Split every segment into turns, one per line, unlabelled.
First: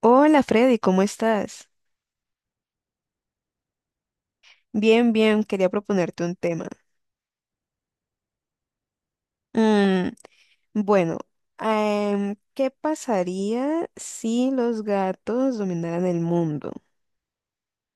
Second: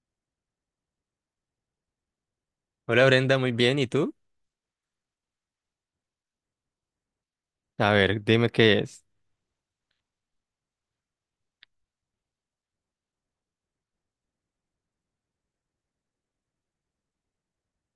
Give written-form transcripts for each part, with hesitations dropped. Hola Freddy, ¿cómo estás?
Hola Brenda, muy bien. ¿Y tú?
Bien, bien, quería proponerte un tema.
A ver, dime qué es.
Mm, bueno, ¿Qué pasaría si los gatos dominaran el mundo?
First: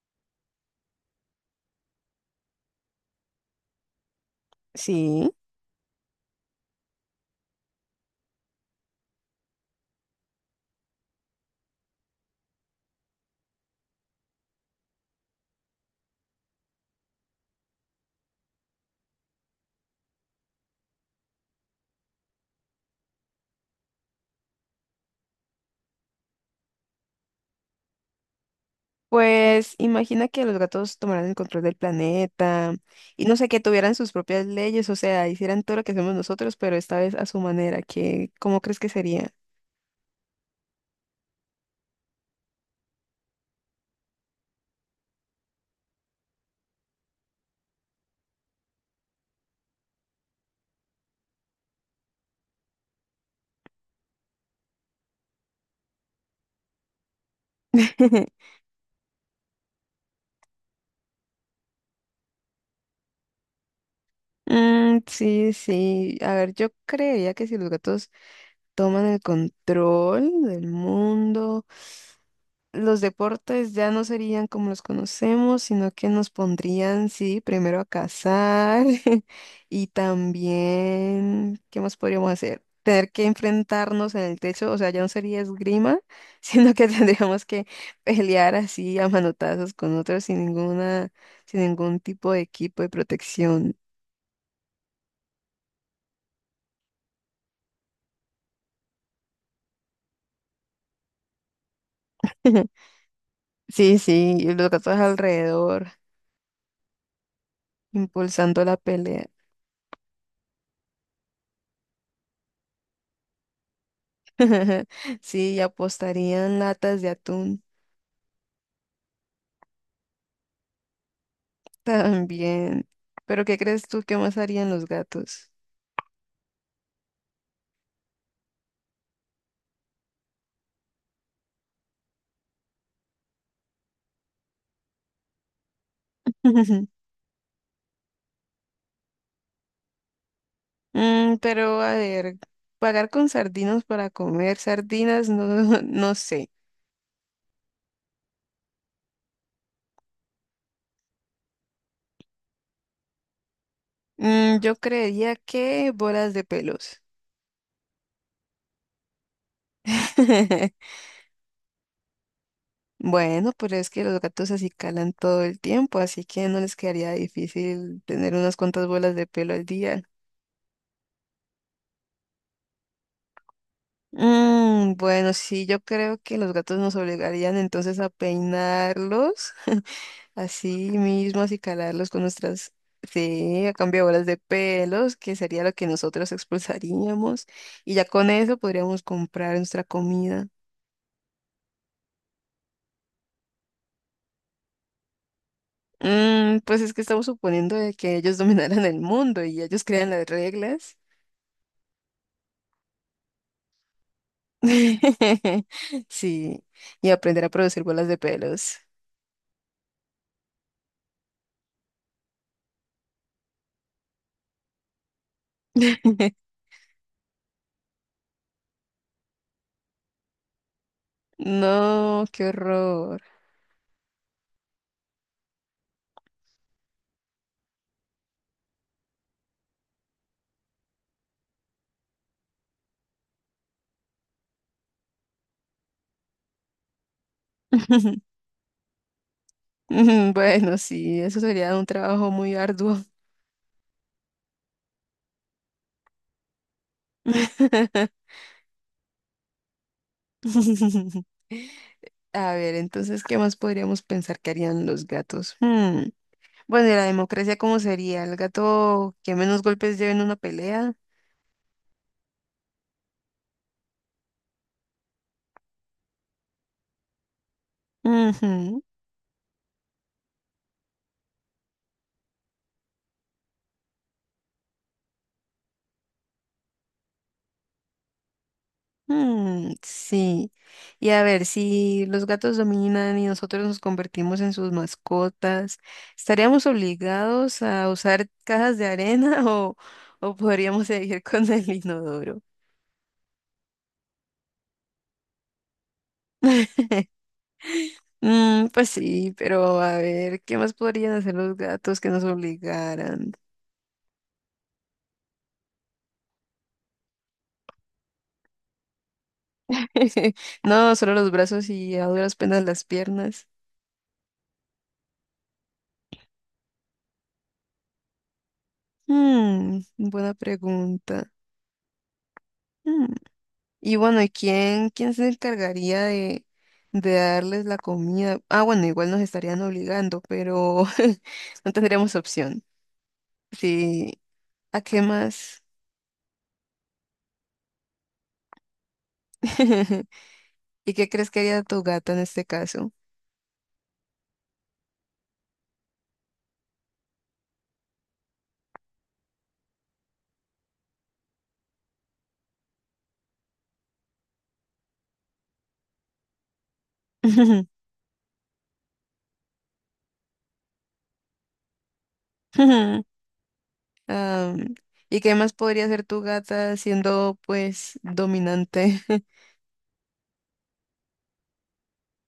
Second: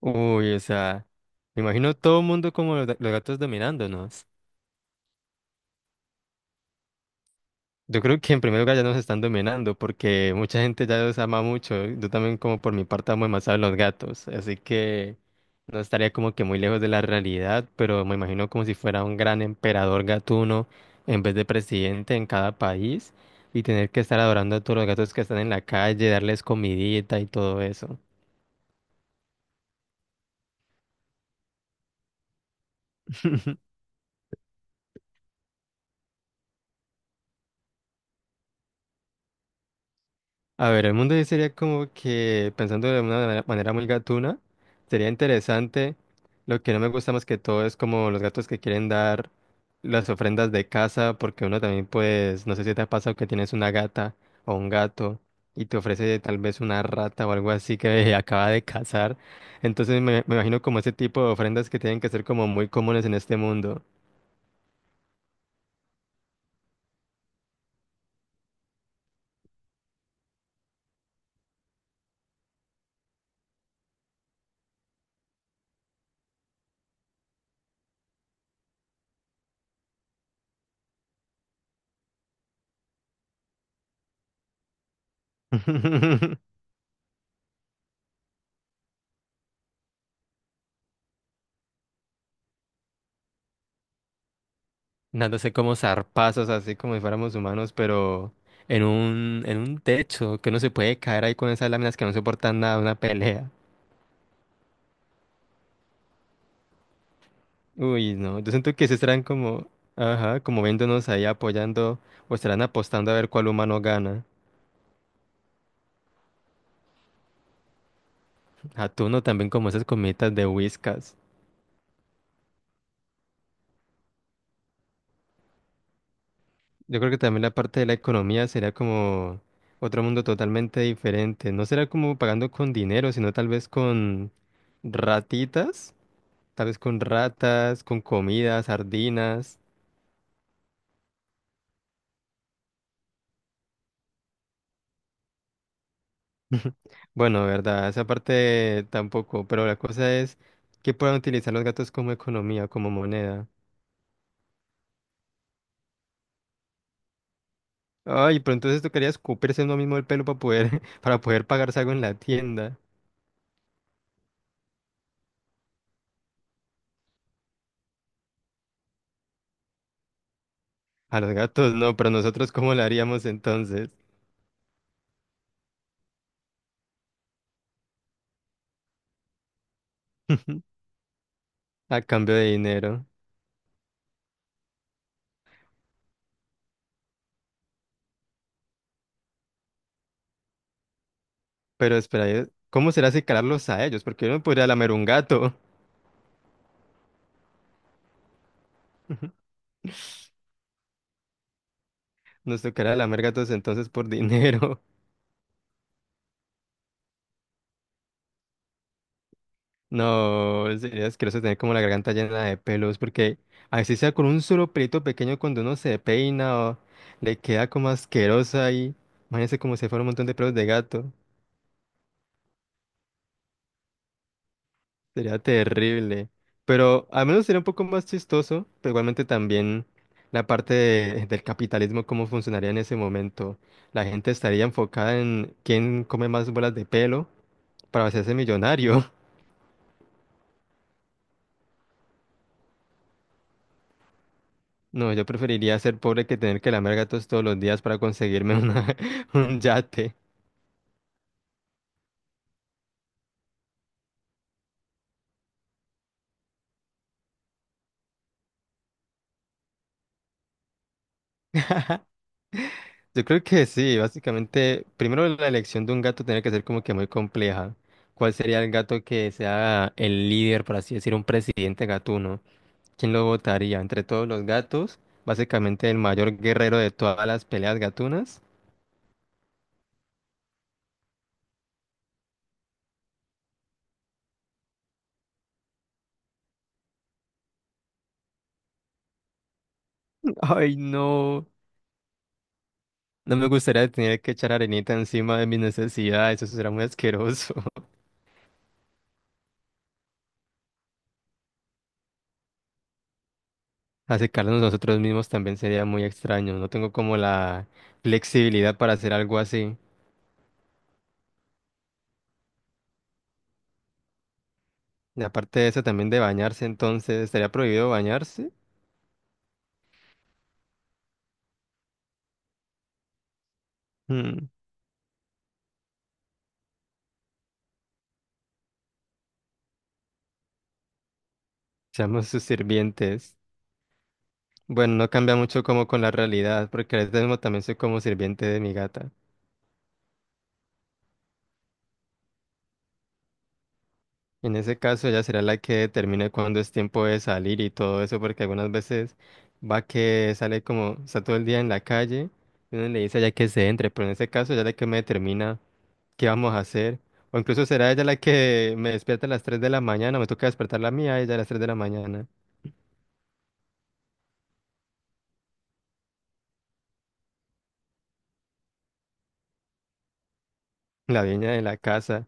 Uy, o sea, me imagino todo el mundo como los, los gatos dominándonos.
Sí,
Yo creo que en primer lugar ya nos están dominando porque mucha gente ya los ama mucho. Yo también como por mi parte amo demasiado a los gatos. Así que no estaría como que muy lejos de la realidad, pero me imagino como si fuera un gran emperador gatuno en vez de presidente en cada país y tener que estar adorando a todos los gatos que están en la calle, darles comidita y todo eso.
pues imagina que los gatos tomaran el control del planeta y no sé, que tuvieran sus propias leyes, o sea, hicieran todo lo que hacemos nosotros, pero esta vez a su manera, ¿cómo crees que sería?
A ver, el mundo ahí sería como que, pensando de una manera muy gatuna, sería interesante. Lo que no me gusta más que todo es como los gatos que quieren dar las ofrendas de casa, porque uno también, pues, no sé si te ha pasado que tienes una gata o un gato y te ofrece tal vez una rata o algo así que acaba de cazar. Entonces me imagino como ese tipo de ofrendas que tienen que ser como muy comunes en este mundo.
Mm, sí, sí. A ver, yo creería que si los gatos toman el control del mundo. Los deportes ya no serían como los conocemos, sino que nos pondrían, sí, primero a cazar. Y también, ¿qué más podríamos hacer? Tener que enfrentarnos en el techo, o sea, ya no sería esgrima, sino que tendríamos que pelear así a manotazos con otros sin ningún tipo de equipo de protección.
Dándose como zarpazos, así como si fuéramos humanos, pero en un techo, que uno se puede caer ahí con esas láminas que no soportan nada, una pelea.
Sí, sí, y los gatos alrededor,
Uy, no, yo
impulsando
siento
la
que se estarán
pelea.
como, ajá, como viéndonos ahí apoyando, o estarán apostando a ver cuál humano gana.
Sí, y apostarían latas de atún
Atuno también como esas comitas de Whiskas.
también. Pero ¿qué crees tú que más harían los gatos?
Yo creo que también la parte de la economía sería como otro mundo totalmente diferente. No será como pagando con dinero, sino tal vez con ratitas. Tal vez con ratas, con comidas, sardinas.
Mm, pero a ver, pagar con sardinos para comer sardinas, no, no sé.
Bueno, verdad, esa parte tampoco, pero la cosa es que puedan utilizar los gatos como economía, como moneda.
Mm, yo creería que bolas de pelos.
Ay, pero entonces tocaría escupirse uno mismo el pelo para poder, para poder pagarse algo en la tienda.
Bueno, pero es que los gatos así calan todo el tiempo, así que no les quedaría difícil tener unas cuantas bolas de pelo al día.
A los gatos no, pero nosotros ¿cómo lo haríamos entonces?
Mm, bueno, sí, yo creo que los gatos nos obligarían entonces a peinarlos así mismos y
A
calarlos con
cambio de
nuestras,
dinero.
sí, a cambio de bolas de pelos, que sería lo que nosotros expulsaríamos. Y ya con eso podríamos comprar nuestra comida.
Pero espera, ¿cómo será secarlos a ellos? Porque yo no podría lamer un gato.
Mm, pues es que estamos suponiendo de que ellos dominaran el mundo y ellos crean las reglas.
Nos tocará lamer gatos entonces por dinero.
Sí, y aprender a producir bolas de pelos.
No, sería asqueroso tener como la garganta llena de pelos, porque así sea con un solo pelito pequeño cuando uno se peina o le queda como asquerosa ahí. Imagínense como si fuera un montón de pelos de gato.
No, qué horror.
Sería terrible. Pero al menos sería un poco más chistoso, pero igualmente también la parte del capitalismo, cómo funcionaría en ese momento. La gente estaría enfocada en quién come más bolas de pelo para hacerse millonario.
Bueno, sí, eso sería un trabajo muy arduo.
No, yo preferiría ser pobre que tener que lamer gatos todos los días para conseguirme una, un yate.
A ver, entonces, ¿qué más podríamos pensar que harían los gatos? Bueno, ¿y la democracia cómo sería? ¿El gato que menos golpes lleve en una pelea?
Yo creo que sí, básicamente, primero la elección de un gato tiene que ser como que muy compleja. ¿Cuál sería el gato que sea el líder, por así decir, un presidente gatuno? ¿Quién lo votaría? Entre todos los gatos, básicamente el mayor guerrero de todas las peleas gatunas.
Ujú, mm, sí. Y a ver, si los gatos dominan y nosotros nos convertimos en sus mascotas, ¿estaríamos obligados a usar cajas de arena o
Ay,
podríamos seguir
no.
con el inodoro?
No me gustaría tener que echar arenita encima de mis necesidades, eso será muy asqueroso.
Mm, pues sí, pero a ver, ¿qué más podrían hacer los gatos que nos obligaran?
Acercarnos nosotros mismos también sería muy extraño. No tengo como la flexibilidad para hacer algo así.
No, solo los brazos y a duras penas las piernas.
Y aparte de eso, también de bañarse, entonces, ¿estaría prohibido bañarse?
Mm, buena pregunta. Mm. Y bueno,
Mm,
¿quién se encargaría de darles la comida? Ah, bueno, igual nos estarían obligando, pero no tendríamos
Seamos sus
opción.
sirvientes.
Sí, ¿a
Bueno,
qué
no cambia
más?
mucho como con la realidad, porque ahora mismo también soy como sirviente de mi gata.
¿Y qué crees que haría tu gata en este caso?
En ese caso, ella será la que determine cuándo es tiempo de salir y todo eso, porque algunas veces va que sale como, está todo el día en la calle, y uno le dice ya que se entre, pero en ese caso, ya la que me determina. ¿Qué vamos a hacer? O incluso será ella la que me despierta a las 3 de la mañana, me toca despertar la mía, a ella a las 3 de la mañana,
Ah, ¿y qué más podría hacer tu gata siendo pues dominante?
la dueña de la casa.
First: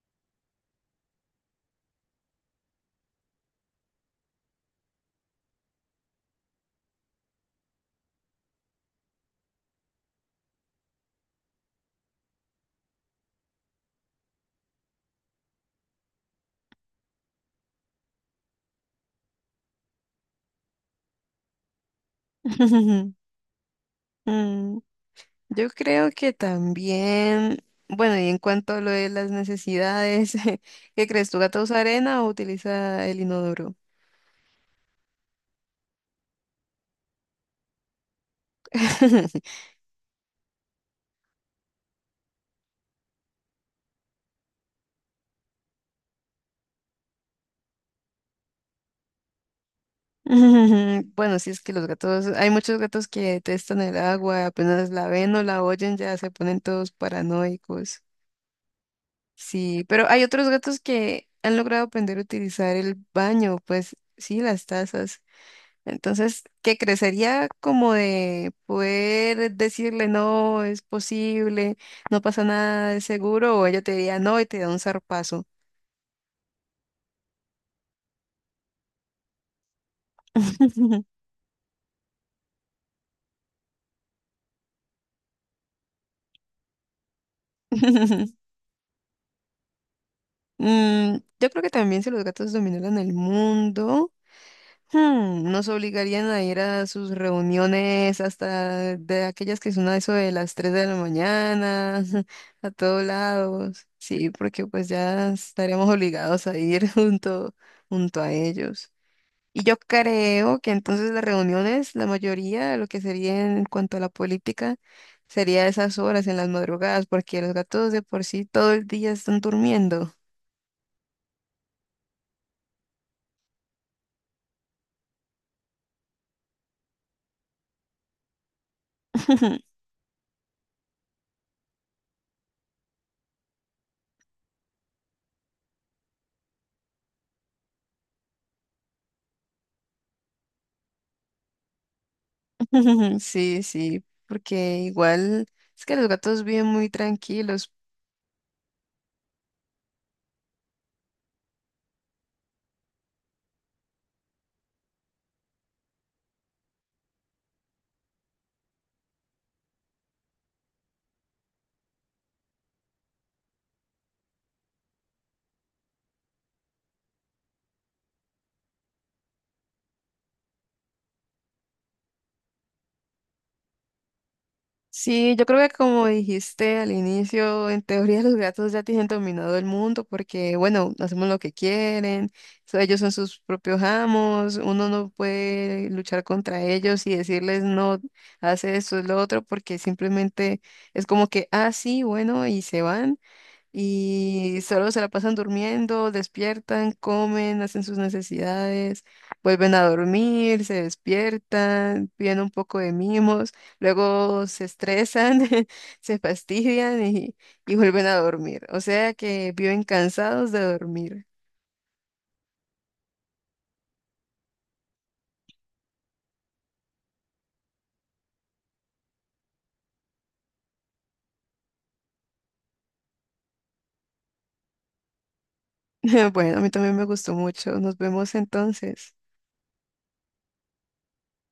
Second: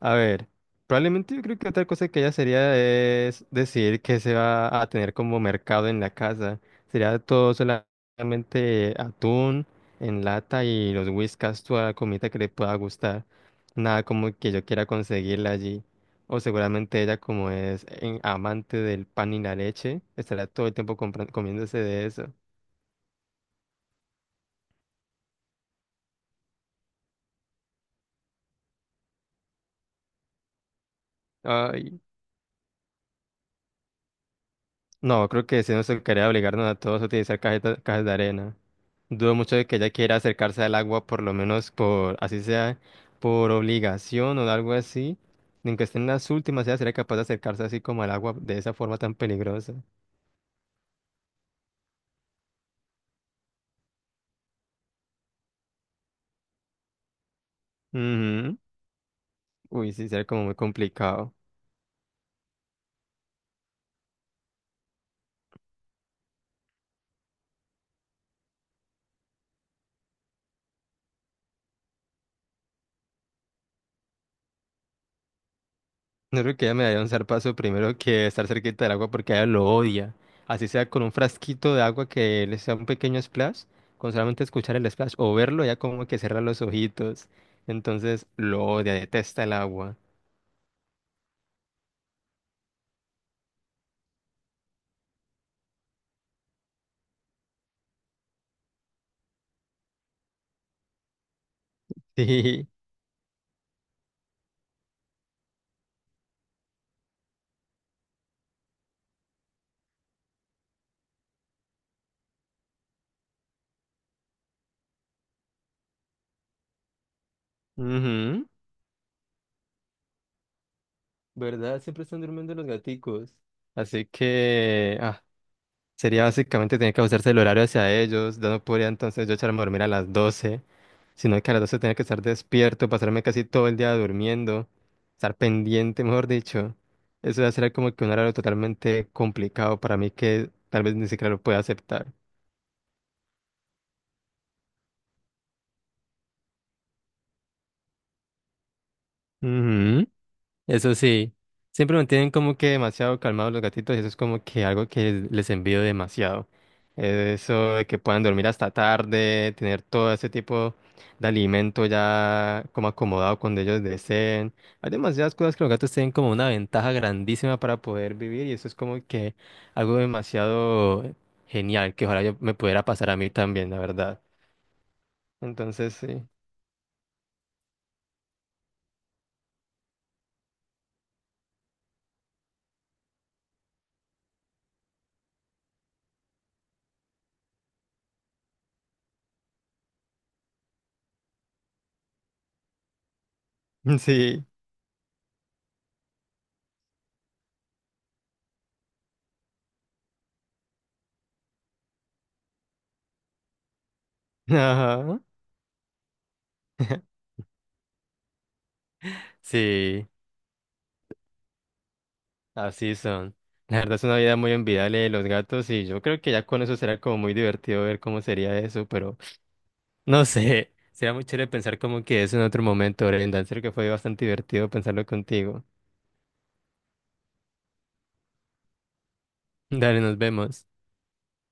A ver, probablemente yo creo que otra cosa que ella sería es decidir qué se va a tener como mercado en la casa. Sería todo solamente atún en lata y los whiskas, toda la comida que le pueda gustar. Nada como que yo quiera conseguirla allí. O seguramente ella como es amante del pan y la leche, estará todo el tiempo comiéndose de eso.
Mm, yo creo que también, bueno, y en cuanto a lo de las necesidades, ¿qué crees? ¿Tu gato usa arena o utiliza el inodoro?
No, creo que si no se quería obligarnos a todos a utilizar cajas de arena. Dudo mucho de que ella quiera acercarse al agua, por lo menos por, así sea, por obligación o algo así. Ni aunque esté en las últimas, ella sería capaz de acercarse así como al agua de esa forma tan peligrosa.
Mm, bueno, sí es que los gatos, hay muchos gatos que detestan el agua, apenas la ven o la oyen ya se ponen todos paranoicos.
Ujú.
Sí,
Uy,
pero
sí,
hay
sería como
otros
muy
gatos que
complicado.
han logrado aprender a utilizar el baño, pues sí, las tazas. Entonces, que crecería como de poder decirle, no, es posible, no pasa nada, es seguro, o ella te diría, no, y te da un zarpazo.
No creo que ella me daría un zarpazo primero que estar cerquita del agua porque ella lo odia. Así sea con un frasquito de agua que le sea un pequeño splash, con solamente escuchar el splash o verlo, ya como que cierra los ojitos. Entonces lo odia, detesta el agua.
Mm, yo creo que también si los gatos dominaran el mundo. Hmm, nos obligarían a ir a sus reuniones hasta de aquellas que son a eso de las 3 de la mañana,
Sí.
a todos lados. Sí, porque pues ya estaremos obligados a ir junto a ellos. Y yo creo que entonces las reuniones, la mayoría de lo que sería en cuanto a la política, sería a esas horas en las madrugadas, porque los gatos de por sí
Ujú.
todo el día están durmiendo.
¿Verdad? Siempre están durmiendo los gaticos. Así que, sería básicamente tener que ajustarse el horario hacia ellos. Yo no podría entonces yo echarme a dormir a las 12, sino que a las 12 tenía que estar despierto, pasarme casi todo el día durmiendo, estar pendiente, mejor dicho. Eso va a ser como que un horario totalmente complicado para mí que tal vez ni siquiera lo pueda aceptar.
Sí, sí, porque igual es que los gatos viven muy tranquilos.
Ujú. Eso sí, siempre me tienen como que demasiado calmados los gatitos y eso es como que algo que les envío demasiado. Eso de que puedan dormir hasta tarde, tener todo ese tipo de alimento ya como acomodado cuando ellos deseen. Hay demasiadas cosas que los gatos tienen como una ventaja grandísima para poder vivir y eso es como que algo demasiado genial que ojalá yo me pudiera pasar a mí también, la verdad.
Sí, yo creo que
Entonces
como
sí,
dijiste al inicio, en teoría los gatos ya tienen dominado el mundo porque, bueno, hacemos lo que quieren, ellos son sus propios amos, uno no puede luchar contra ellos y decirles no, hace esto, es lo otro, porque simplemente es como que, ah, sí, bueno, y se van.
sí,
Y solo se la pasan durmiendo, despiertan, comen, hacen sus necesidades, vuelven a dormir, se despiertan, piden un poco de mimos, luego se
ajá,
estresan, se fastidian y vuelven a dormir. O sea que viven
sí.
cansados de dormir.
Así son. La verdad es una vida muy envidiable de los gatos y yo creo que ya con eso será como muy divertido ver cómo sería eso, pero no sé, será muy chévere pensar como que eso en otro momento, Brenda. En serio que fue bastante divertido pensarlo contigo.
Bueno, a mí también me gustó mucho. Nos vemos entonces.
Dale, nos vemos.